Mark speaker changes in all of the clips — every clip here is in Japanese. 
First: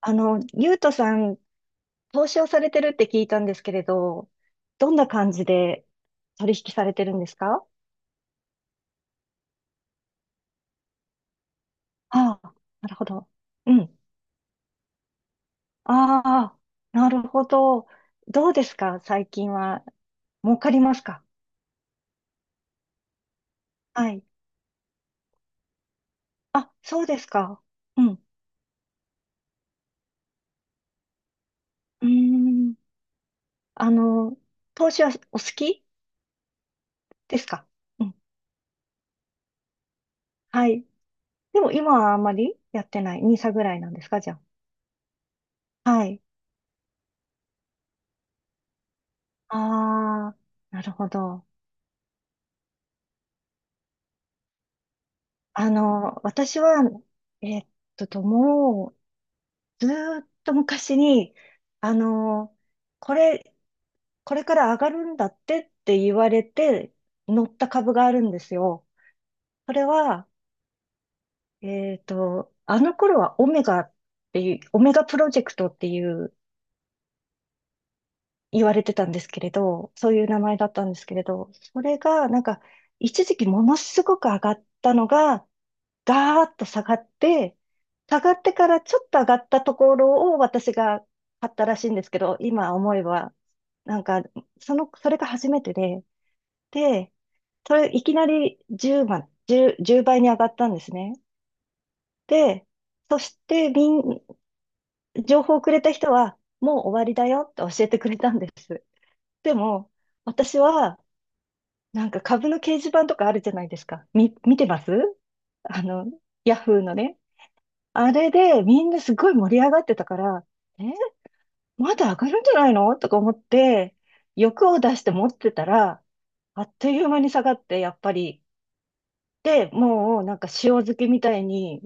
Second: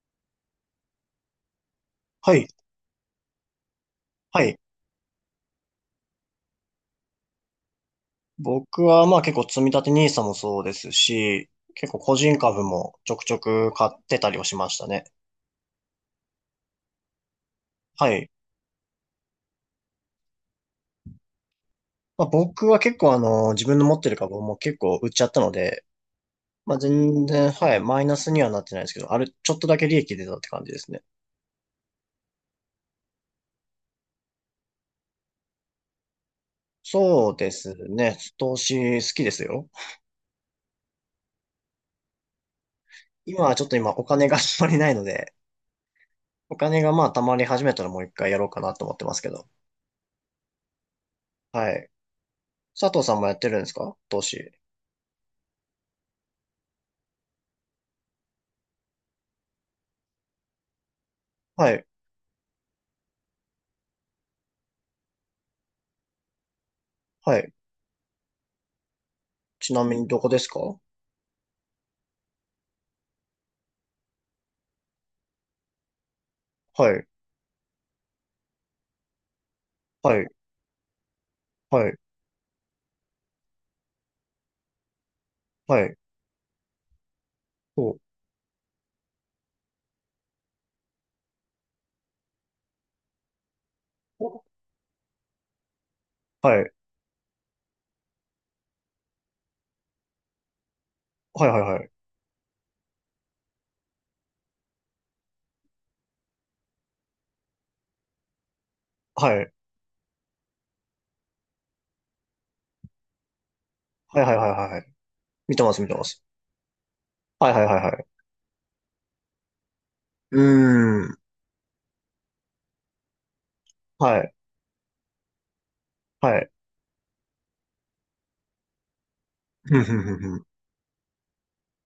Speaker 1: ゆうとさん、投
Speaker 2: は
Speaker 1: 資
Speaker 2: い。
Speaker 1: をされてるって聞いたんですけれど、
Speaker 2: はい。
Speaker 1: どんな感じで取引されてるんですか？
Speaker 2: 僕はまあ結構積み立てニーサもそうですし、結構個人
Speaker 1: ああ、
Speaker 2: 株
Speaker 1: な
Speaker 2: も
Speaker 1: るほ
Speaker 2: ちょく
Speaker 1: ど。
Speaker 2: ちょく
Speaker 1: う
Speaker 2: 買
Speaker 1: ん。
Speaker 2: ってたりをしましたね。
Speaker 1: ああ、なるほど。
Speaker 2: はい。
Speaker 1: どうですか最近は。儲かりますか？
Speaker 2: まあ僕は結構自分の持って
Speaker 1: は
Speaker 2: る
Speaker 1: い。
Speaker 2: 株も結構売っちゃったので、
Speaker 1: あ、
Speaker 2: まあ
Speaker 1: そうです
Speaker 2: 全然、
Speaker 1: か。
Speaker 2: はい、マ
Speaker 1: う
Speaker 2: イナ
Speaker 1: ん。
Speaker 2: スにはなってないですけど、あれ、ちょっとだけ利益出たって感じですね。
Speaker 1: うーん。あの、投資はお好き
Speaker 2: そう
Speaker 1: です
Speaker 2: で
Speaker 1: か？
Speaker 2: す
Speaker 1: うん。
Speaker 2: ね。投資好きですよ。
Speaker 1: はい。でも今はあんまりやってない。n i
Speaker 2: 今
Speaker 1: s
Speaker 2: はち
Speaker 1: ぐ
Speaker 2: ょっ
Speaker 1: ら
Speaker 2: と
Speaker 1: い
Speaker 2: 今
Speaker 1: なんで
Speaker 2: お
Speaker 1: すか
Speaker 2: 金
Speaker 1: じ
Speaker 2: が
Speaker 1: ゃ
Speaker 2: あんまりないので、
Speaker 1: あ。はい。
Speaker 2: お金がまあ溜まり始めたらもう一回やろうかなと思ってますけど。
Speaker 1: ああ、なるほど。
Speaker 2: はい。佐藤さんもやってるんですか投資。
Speaker 1: 私は、えっもう、ずーっと昔に、
Speaker 2: はい。
Speaker 1: あの、これ、これから上がるんだってって言われて、
Speaker 2: は
Speaker 1: 乗
Speaker 2: い。
Speaker 1: った株があるんですよ。そ
Speaker 2: ちな
Speaker 1: れ
Speaker 2: みにど
Speaker 1: は、
Speaker 2: こですか？は
Speaker 1: あの頃はオメガっていう、オメガプロジェクトっていう、
Speaker 2: い、
Speaker 1: 言われてたんですけれど、そう
Speaker 2: は
Speaker 1: い
Speaker 2: い、
Speaker 1: う名前だったんですけれど、そ
Speaker 2: はい、
Speaker 1: れが、なんか、一時期ものすごく上がったのが、
Speaker 2: はい、
Speaker 1: ガーッと下がって、
Speaker 2: お、
Speaker 1: 下がってからちょっと上がったところを私が買ったらしいんですけど、今思えば、なんか、
Speaker 2: お
Speaker 1: その、それが初めてで、
Speaker 2: はい、
Speaker 1: で、それいきなり10万、1倍に上がったんですね。
Speaker 2: はい、はい、
Speaker 1: で、そしてみん、情報をくれた人は、もう終わりだよって教えてくれたんです。
Speaker 2: はい、
Speaker 1: でも、私は、なんか株の掲示板とかあるじゃないですか。
Speaker 2: はい、はい、はい、は
Speaker 1: 見
Speaker 2: い、
Speaker 1: て
Speaker 2: はいは
Speaker 1: ま
Speaker 2: い、
Speaker 1: す
Speaker 2: 見てます、
Speaker 1: あ
Speaker 2: 見てま
Speaker 1: の、
Speaker 2: す。
Speaker 1: ヤフーのね。
Speaker 2: はい、はい、はい、はい。
Speaker 1: あれでみんなすごい盛り上がってたか
Speaker 2: うー
Speaker 1: ら、え、
Speaker 2: ん、
Speaker 1: まだ上がるんじゃないのとか思って、
Speaker 2: はい、
Speaker 1: 欲を出して持ってたら、
Speaker 2: はい、
Speaker 1: あっという間に下がって、やっぱり。で、
Speaker 2: ふんふんふん
Speaker 1: もうな
Speaker 2: ふ
Speaker 1: ん
Speaker 2: ん。
Speaker 1: か塩漬けみたいに、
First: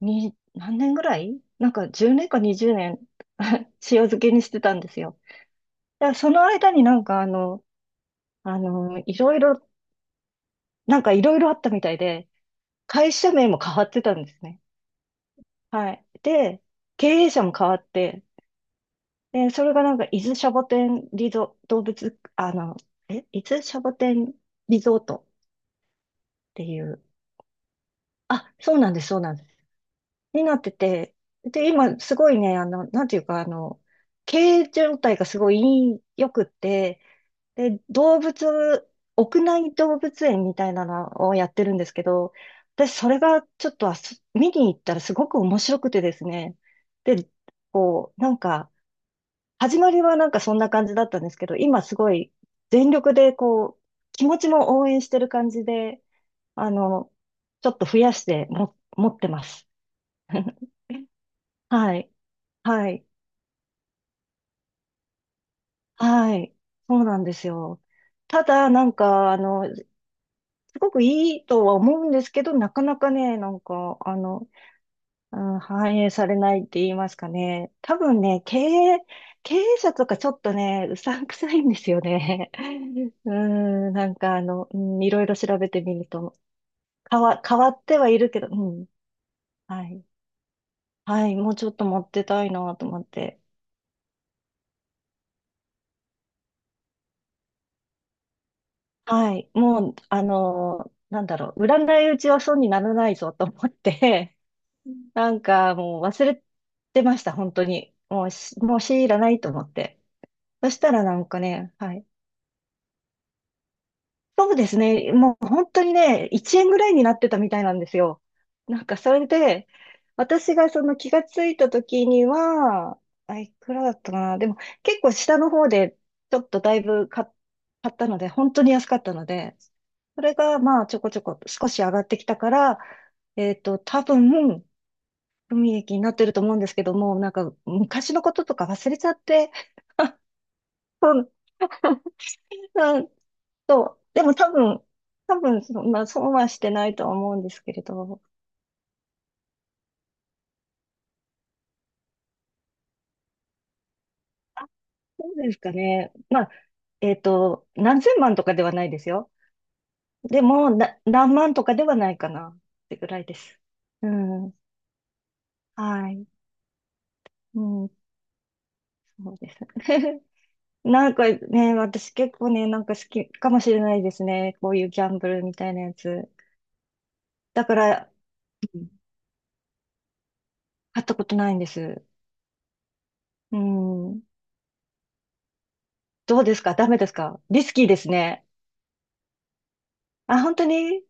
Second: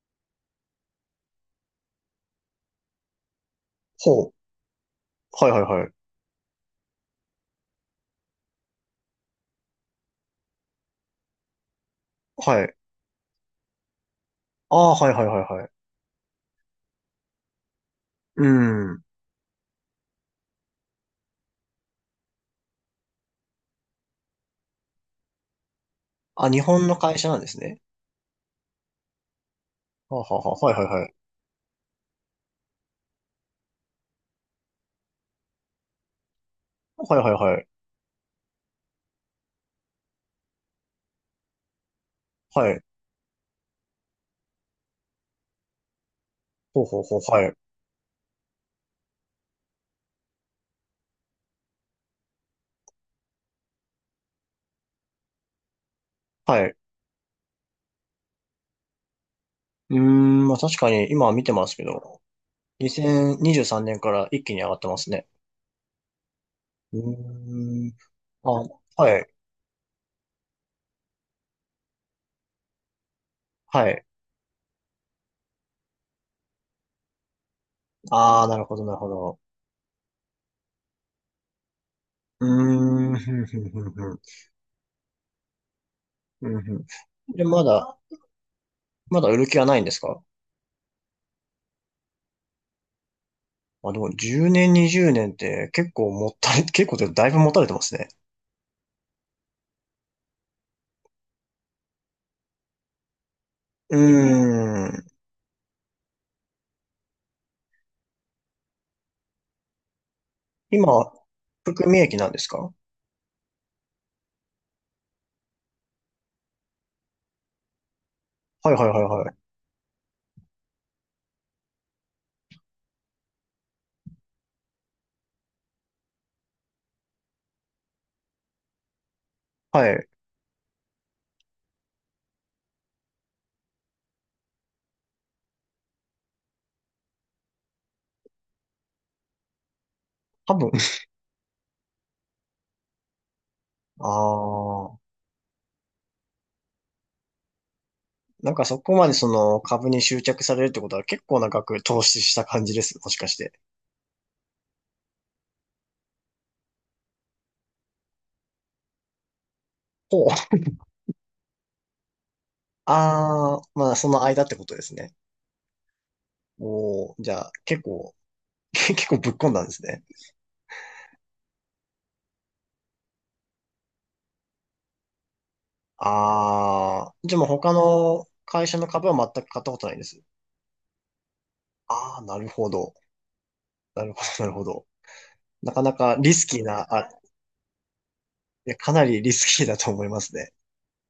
Speaker 1: に、何年ぐらいなんか10年か20年 塩漬
Speaker 2: ほ
Speaker 1: け
Speaker 2: う、
Speaker 1: にしてたんですよ。
Speaker 2: はい、はい、はい、
Speaker 1: だからその間になんかあの、いろいろ、なんかいろいろあったみたいで、
Speaker 2: はい。
Speaker 1: 会社名も変わってたんですね。
Speaker 2: ああ、はい、はい、はい、はい。
Speaker 1: はい。で、経営者も変わって、
Speaker 2: うーん。
Speaker 1: で、それがなんか、伊豆シャボテンリゾートっ
Speaker 2: あ、日
Speaker 1: てい
Speaker 2: 本の
Speaker 1: う、
Speaker 2: 会社なんですね。
Speaker 1: あ、そうなんです、そうなんです。
Speaker 2: はあは
Speaker 1: に
Speaker 2: あ
Speaker 1: な
Speaker 2: は
Speaker 1: っ
Speaker 2: あ、は
Speaker 1: て
Speaker 2: い、はい、はい。
Speaker 1: て、で、今、すごいね、なんていうか、経営状態がすごい良くって、
Speaker 2: はい、はい、はい、
Speaker 1: で、動物、屋内動物園みたいなのをやってるんですけど、
Speaker 2: はい。
Speaker 1: 私、それがちょっとあす見に行ったらすごく面白くてですね、
Speaker 2: ほうほうほう、
Speaker 1: で、
Speaker 2: はい、
Speaker 1: こう、なんか、始まりはなんかそんな感じだったんですけど、今すごい全力でこう、気持ちも応援してる感じで、
Speaker 2: は
Speaker 1: あ
Speaker 2: い。
Speaker 1: の、ちょっと増やしても、持ってます。
Speaker 2: うーん、まあ 確かに今は見てますけ
Speaker 1: はい、
Speaker 2: ど、
Speaker 1: はい、
Speaker 2: 2023年から一気に上がってますね。
Speaker 1: はい、
Speaker 2: う
Speaker 1: そうなんですよ。
Speaker 2: ーん。
Speaker 1: た
Speaker 2: あ、
Speaker 1: だ、なん
Speaker 2: はい。
Speaker 1: か、すごくいいとは思うんですけど、なかなかね、なん
Speaker 2: は
Speaker 1: か、
Speaker 2: い。
Speaker 1: うん、反映されないって言いますかね。多分ね、
Speaker 2: ああ、なるほど、なるほど。
Speaker 1: 経営者とかちょっとね、うさんくさいんですよ
Speaker 2: う
Speaker 1: ね。
Speaker 2: ーん、
Speaker 1: う
Speaker 2: ふんふんふん
Speaker 1: ん、な
Speaker 2: ふ
Speaker 1: ん
Speaker 2: ん。
Speaker 1: かあの、うん、いろいろ調べてみると、
Speaker 2: うんふん、で、
Speaker 1: 変
Speaker 2: ま
Speaker 1: わって
Speaker 2: だ、
Speaker 1: はいるけど、うん、
Speaker 2: まだ売る気はない
Speaker 1: は
Speaker 2: んです
Speaker 1: い。
Speaker 2: か？
Speaker 1: はい、もうちょっと持ってたいなと思って。
Speaker 2: あ、でも10年、20年って結構もったれ、結構でだいぶ持たれてますね。
Speaker 1: はい、もう、なんだろう、売らないうちは損にならないぞと思っ
Speaker 2: うー
Speaker 1: て、う
Speaker 2: ん。
Speaker 1: ん なんかもう忘れてました、本当に。もう強いらないと思って。そしたら
Speaker 2: 今、
Speaker 1: なんかね、
Speaker 2: 含
Speaker 1: は
Speaker 2: み
Speaker 1: い。
Speaker 2: 益なんですか？は
Speaker 1: そうですね。もう本当にね、1円ぐらいになってたみたいなんですよ。
Speaker 2: いはい
Speaker 1: な
Speaker 2: は
Speaker 1: んか
Speaker 2: い
Speaker 1: それ
Speaker 2: はい。
Speaker 1: で、私がその気がついた時には、あ、いくらだったかな。でも結構下の方でちょっとだいぶ買ったので、本当に安かったので、
Speaker 2: はい。
Speaker 1: それがまあちょこちょこ少し上がってきたから、えっと、多分、海益になってると思うんですけども、なんか昔のこととか忘れちゃって、
Speaker 2: 多分。
Speaker 1: そう そう。
Speaker 2: あ
Speaker 1: でも多分、
Speaker 2: あ。
Speaker 1: 多分そんな、損はしてないとは思うんですけれど。
Speaker 2: なんかそこまでその株に執着されるってことは結構な額投資した感じです。もしかして。
Speaker 1: あ、そうですかね。まあ、えっと、何千万とかではないですよ。
Speaker 2: ほ
Speaker 1: で
Speaker 2: う。
Speaker 1: も、な、何万とかではないかなってぐらいで
Speaker 2: ああ、
Speaker 1: す。
Speaker 2: まあそ
Speaker 1: う
Speaker 2: の間っ
Speaker 1: ん。
Speaker 2: てことですね。
Speaker 1: はい。
Speaker 2: おー、じゃあ、
Speaker 1: う
Speaker 2: 結
Speaker 1: ん。
Speaker 2: 構、結構ぶ
Speaker 1: そ
Speaker 2: っ
Speaker 1: う
Speaker 2: 込
Speaker 1: で
Speaker 2: ん
Speaker 1: す。
Speaker 2: だんですね。
Speaker 1: なんかね、私結構ね、なんか好きかもしれないですね。こういうギャンブルみたいなやつ。
Speaker 2: あー、じゃあもう
Speaker 1: だ
Speaker 2: 他
Speaker 1: から、
Speaker 2: の会社
Speaker 1: う
Speaker 2: の
Speaker 1: ん、
Speaker 2: 株は全く買ったことないです。
Speaker 1: 買ったことないんです。
Speaker 2: あー、なるほど。
Speaker 1: う
Speaker 2: なるほ
Speaker 1: ん。
Speaker 2: ど、なるほど。なかなかリ
Speaker 1: ど
Speaker 2: ス
Speaker 1: うで
Speaker 2: キ
Speaker 1: す
Speaker 2: ー
Speaker 1: か
Speaker 2: な、
Speaker 1: ダメ
Speaker 2: あ、
Speaker 1: で
Speaker 2: い
Speaker 1: すかリスキーですね。
Speaker 2: や、かなりリスキーだと思います
Speaker 1: あ、
Speaker 2: ね。
Speaker 1: 本当に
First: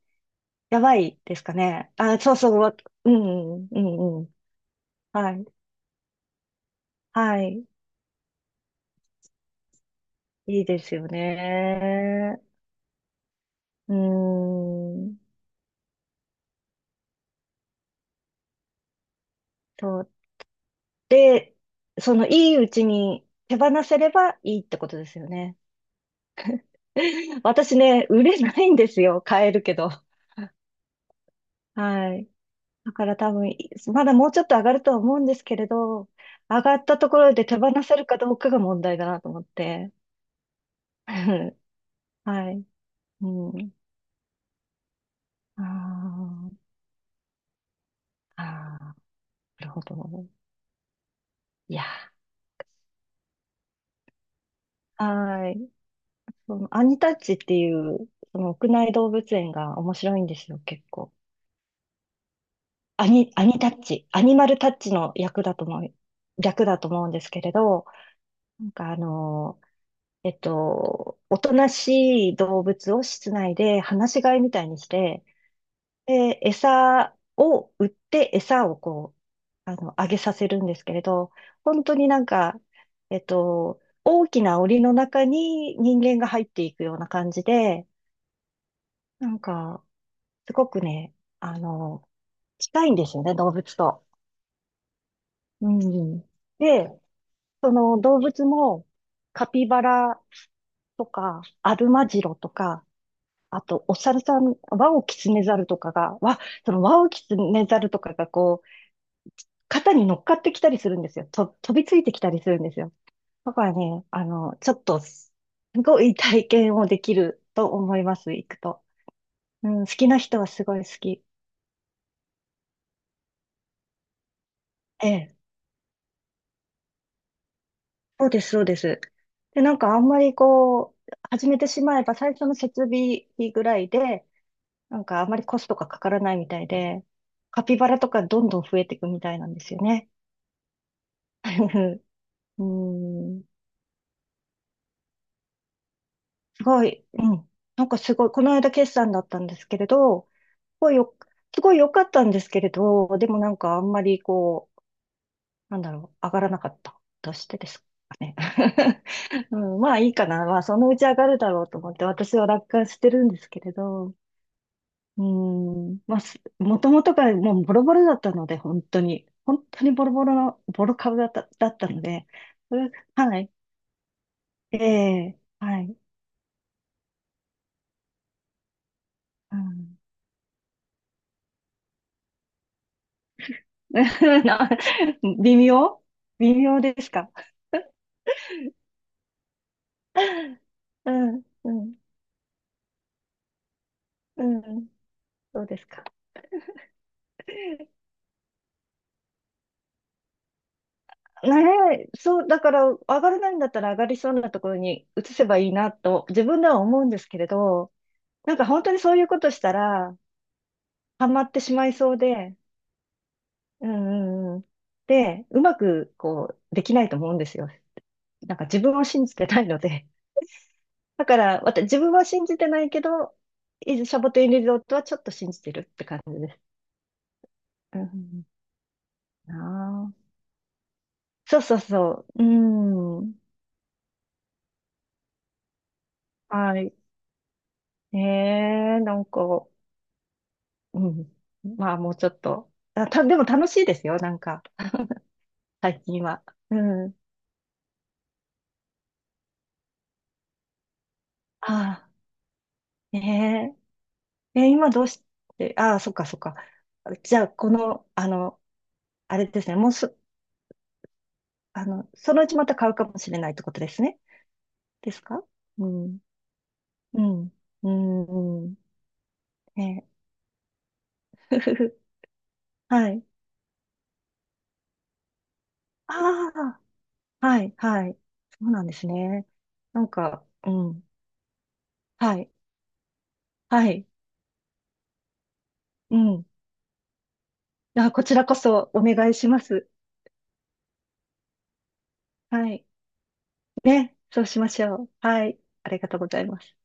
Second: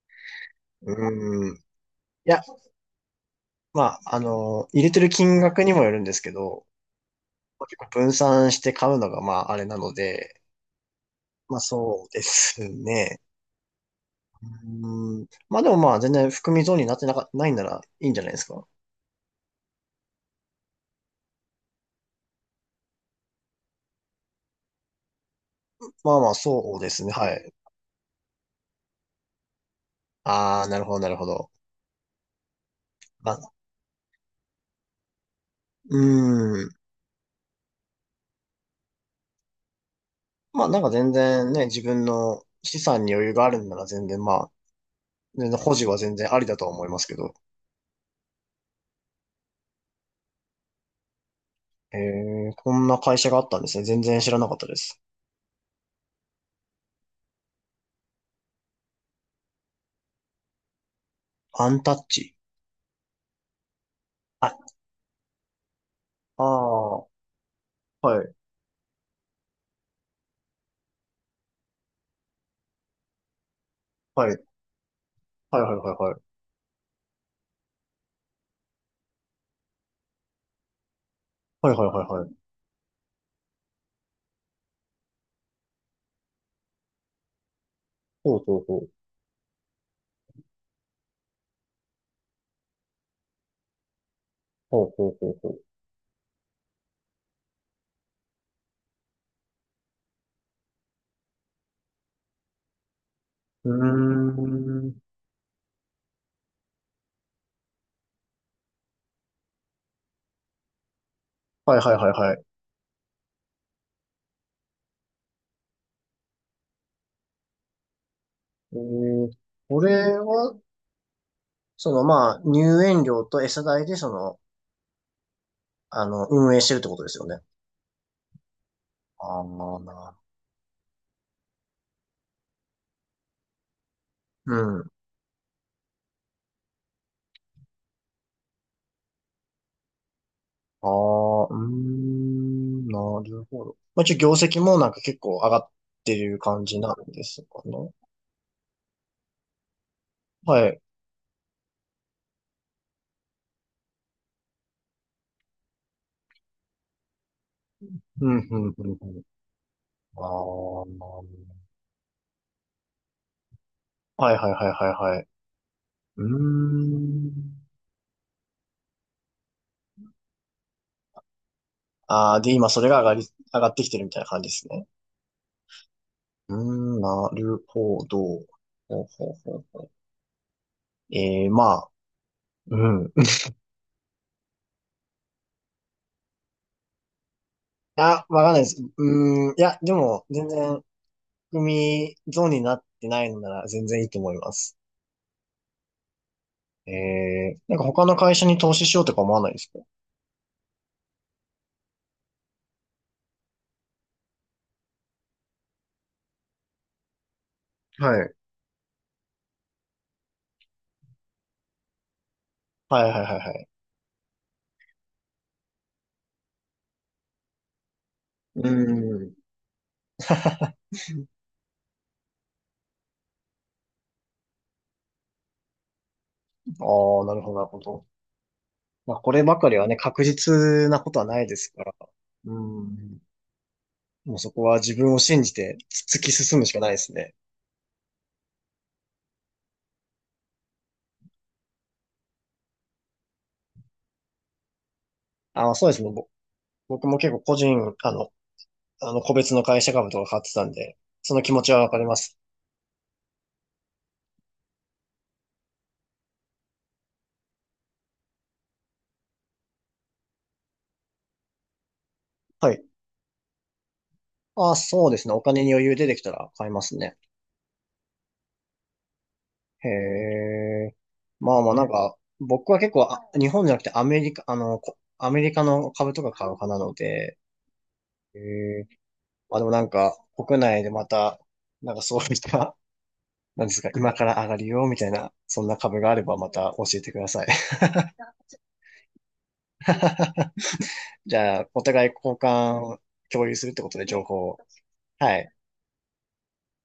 Speaker 1: や
Speaker 2: う
Speaker 1: ばいです
Speaker 2: ー
Speaker 1: か
Speaker 2: ん。い
Speaker 1: ね。あ、そう
Speaker 2: や、
Speaker 1: そう、わ、うん、う
Speaker 2: まあ、
Speaker 1: ん、うん。
Speaker 2: 入れてる
Speaker 1: は
Speaker 2: 金
Speaker 1: い。
Speaker 2: 額にもよるんですけど、
Speaker 1: はい。
Speaker 2: 結構分散して買うのが、まあ、あれなので、
Speaker 1: いいですよ
Speaker 2: まあ、そうで
Speaker 1: ね。
Speaker 2: すね。
Speaker 1: うー
Speaker 2: う
Speaker 1: ん。
Speaker 2: ーん。まあ、でもまあ、全然含み損になってなか、ないならいいんじゃないですか。
Speaker 1: と、で、その、いいうちに手放せればいいってことですよね。
Speaker 2: まあまあ、そうですね。は い。
Speaker 1: 私ね、売れないんですよ。買えるけど。
Speaker 2: ああ、なるほど、なるほど。
Speaker 1: はい。だから多
Speaker 2: ま
Speaker 1: 分、
Speaker 2: あ、
Speaker 1: いまだもうちょっと上がるとは思うんですけれ
Speaker 2: う
Speaker 1: ど、上
Speaker 2: ーん。
Speaker 1: がったところで手放せるかどうかが問題だなと思って。
Speaker 2: まあ、なんか全然 ね、自分の
Speaker 1: はい。
Speaker 2: 資産に余裕がある
Speaker 1: う
Speaker 2: ん
Speaker 1: ん。
Speaker 2: なら全然、まあ、全然
Speaker 1: あ
Speaker 2: 保持は全然ありだと
Speaker 1: ー
Speaker 2: は思いますけど。
Speaker 1: あー。なるほど。いや
Speaker 2: えー、こんな会社があったんですね。全然知らなかったです。
Speaker 1: はい。そのアニタッチっていう、その屋内動物園が面白いんですよ、結構。
Speaker 2: アンタッチ。
Speaker 1: アニタッチ、アニマ
Speaker 2: あ、
Speaker 1: ルタッチの役だと思う、
Speaker 2: あ
Speaker 1: 略だと
Speaker 2: あ、
Speaker 1: 思
Speaker 2: は
Speaker 1: うんですけれど、
Speaker 2: い、
Speaker 1: なんかえっと、おとなしい動物を室内で放し
Speaker 2: はい、は
Speaker 1: 飼い
Speaker 2: い、
Speaker 1: みたいにして、
Speaker 2: はい、はい、はい。
Speaker 1: で、餌を売って餌をこう、あげさせるんですけれど、
Speaker 2: はい、は
Speaker 1: 本
Speaker 2: い、
Speaker 1: 当
Speaker 2: はい、
Speaker 1: にな
Speaker 2: は
Speaker 1: ん
Speaker 2: い。
Speaker 1: か、えっと、大きな檻の中に人間が入っていくような感じで、
Speaker 2: ほうほうほう。
Speaker 1: なんか、すごくね、あの、近いんですよね、動物と。
Speaker 2: ほうほうほうほ
Speaker 1: うん。で、その動物も、カピバラとか、アルマジロとか、あ
Speaker 2: う。う
Speaker 1: と、お猿さん、
Speaker 2: ー
Speaker 1: ワ
Speaker 2: ん。
Speaker 1: オキツネザルとかが、わ、そのワオキツネザルとかがこう、肩に乗っかってきたりするんですよ。と、
Speaker 2: は
Speaker 1: 飛
Speaker 2: い、
Speaker 1: び
Speaker 2: はい、
Speaker 1: つい
Speaker 2: はい、
Speaker 1: てきた
Speaker 2: は
Speaker 1: り
Speaker 2: い。
Speaker 1: するんですよ。だからね、ちょっと、すごい体験をできると思います、行く
Speaker 2: え
Speaker 1: と。
Speaker 2: ー、
Speaker 1: うん、
Speaker 2: こ
Speaker 1: 好き
Speaker 2: れ
Speaker 1: な人は
Speaker 2: は、
Speaker 1: すごい好き。
Speaker 2: その、まあ、入園料と餌代で、その、
Speaker 1: ええ、
Speaker 2: 運営してるってことですよね。
Speaker 1: そうです、そうです。
Speaker 2: あ
Speaker 1: で、な
Speaker 2: ー
Speaker 1: んかあん
Speaker 2: な、
Speaker 1: まりこう、始めてしまえば最初の設備費ぐらいで、
Speaker 2: うん。
Speaker 1: なんかあんまりコストがかからないみたいで、カピバラとかどんどん増えていくみたいなんですよね。
Speaker 2: ああ、うー
Speaker 1: う
Speaker 2: ん、なる
Speaker 1: ん、
Speaker 2: ほど。まあ、一応業績もなんか結構上がってる感
Speaker 1: す
Speaker 2: じ
Speaker 1: ご
Speaker 2: な
Speaker 1: い、
Speaker 2: んで
Speaker 1: う
Speaker 2: す
Speaker 1: ん。
Speaker 2: か
Speaker 1: なん
Speaker 2: ね。
Speaker 1: かすごい、この間決算だったんですけれど、
Speaker 2: はい。
Speaker 1: ごいよ、すごい良かったんですけれど、でもなんかあんまりこう、なんだろう、上がらなかったとしてですか
Speaker 2: う
Speaker 1: ね。
Speaker 2: ん、うん、うん、うん。
Speaker 1: うん、まあいい
Speaker 2: ああ、
Speaker 1: かな。まあそ
Speaker 2: は
Speaker 1: のうち上
Speaker 2: い、
Speaker 1: がるだろうと思って私は楽観してるんですけれど、
Speaker 2: はい、はい、はい、は
Speaker 1: う
Speaker 2: い。
Speaker 1: ん、まあ
Speaker 2: うー
Speaker 1: す、もともとがもう
Speaker 2: ん。
Speaker 1: ボロボロだったので、本当に、本当にボロボロの、ボロ株だった、だったので、
Speaker 2: ああ、で、今
Speaker 1: そ
Speaker 2: それ
Speaker 1: れ
Speaker 2: が上がり、
Speaker 1: はい、
Speaker 2: 上がってきてるみたいな感じです
Speaker 1: え
Speaker 2: ね。
Speaker 1: えはい、
Speaker 2: うーん、なるほど。ほうほうほ
Speaker 1: う
Speaker 2: うほう。
Speaker 1: ん、
Speaker 2: ええまあ、うん。
Speaker 1: な、微妙微妙ですか？
Speaker 2: あ、わかんないです。うーん、いや、でも、全 然、
Speaker 1: うん、うん、
Speaker 2: 組ゾーンになってないのなら全然いいと思い
Speaker 1: う
Speaker 2: ます。
Speaker 1: ん。そうですか。
Speaker 2: えー、なんか他の会社に投資しようとか思わないですか？
Speaker 1: ねえ、そう、だから、上がらないんだったら上がりそうなところに移せばいいなと、自分では思うんですけれど、
Speaker 2: はい。
Speaker 1: なんか本当にそういうことしたら、ハマってしまいそうで、
Speaker 2: はいはいはいはい。
Speaker 1: うんうんうん。で、うまく、こう、できないと思うんですよ。なんか自分を
Speaker 2: う
Speaker 1: 信
Speaker 2: ん。
Speaker 1: じてないので。
Speaker 2: あ
Speaker 1: だから、私、自分は信じてないけど、伊豆シャボテンリゾートはちょっと信じてるって感じです。
Speaker 2: あ、なるほどなるほ
Speaker 1: う
Speaker 2: ど。
Speaker 1: ん、
Speaker 2: まあこれ
Speaker 1: あ
Speaker 2: ばかりはね、確
Speaker 1: あ。
Speaker 2: 実なことはないで
Speaker 1: そう
Speaker 2: す
Speaker 1: そう
Speaker 2: から。
Speaker 1: そう。う
Speaker 2: うん。
Speaker 1: ん。
Speaker 2: もうそこは自分を信じて突き進むし
Speaker 1: は
Speaker 2: かない
Speaker 1: い。
Speaker 2: ですね。
Speaker 1: ええ、なんか、うん。まあ、もうちょっと。あ、た、でも楽しいですよ、なんか、
Speaker 2: ああ、そうで
Speaker 1: 最
Speaker 2: すね。
Speaker 1: 近は。う
Speaker 2: 僕
Speaker 1: ん。
Speaker 2: も結構個人、あの個別の会社株とか買ってたんで、その気持ち
Speaker 1: あ
Speaker 2: はわかり
Speaker 1: あ、
Speaker 2: ます。
Speaker 1: ねえ。え、今どうして、ああ、そっかそっか。じゃあ、この、あれですね、もうそ、そのうちま
Speaker 2: は
Speaker 1: た
Speaker 2: い。
Speaker 1: 買うかもしれないってことですね。
Speaker 2: ああ、そう
Speaker 1: で
Speaker 2: で
Speaker 1: す
Speaker 2: すね。お
Speaker 1: か？
Speaker 2: 金に余
Speaker 1: う
Speaker 2: 裕出て
Speaker 1: ん。
Speaker 2: きたら買いますね。
Speaker 1: うん。うん。うん
Speaker 2: へ
Speaker 1: ね
Speaker 2: え。ま
Speaker 1: え。
Speaker 2: あまあ
Speaker 1: ふふ
Speaker 2: なん
Speaker 1: ふ
Speaker 2: か、僕は結構
Speaker 1: は
Speaker 2: あ、
Speaker 1: い。
Speaker 2: 日本じゃなくてアメリカ、こアメリカの株とか買う派な
Speaker 1: あ
Speaker 2: ので、
Speaker 1: あ、はい、はい。
Speaker 2: え
Speaker 1: そうなん
Speaker 2: え、
Speaker 1: ですね。
Speaker 2: まあでもなん
Speaker 1: なん
Speaker 2: か、
Speaker 1: か、
Speaker 2: 国
Speaker 1: う
Speaker 2: 内でま
Speaker 1: ん。
Speaker 2: た、なんかそう
Speaker 1: は
Speaker 2: いっ
Speaker 1: い、
Speaker 2: た、なんです
Speaker 1: は
Speaker 2: か、
Speaker 1: い。
Speaker 2: 今から上がるよ、みたいな、そんな株があ
Speaker 1: う
Speaker 2: れば
Speaker 1: ん。
Speaker 2: また教えてください。
Speaker 1: あ、こちらこそお願いします。
Speaker 2: じゃあ、お互い交
Speaker 1: はい。
Speaker 2: 換、共有するってことで
Speaker 1: ね、
Speaker 2: 情報
Speaker 1: そう
Speaker 2: を。
Speaker 1: しましょう。
Speaker 2: は
Speaker 1: は
Speaker 2: い。
Speaker 1: い、ありがとうございます。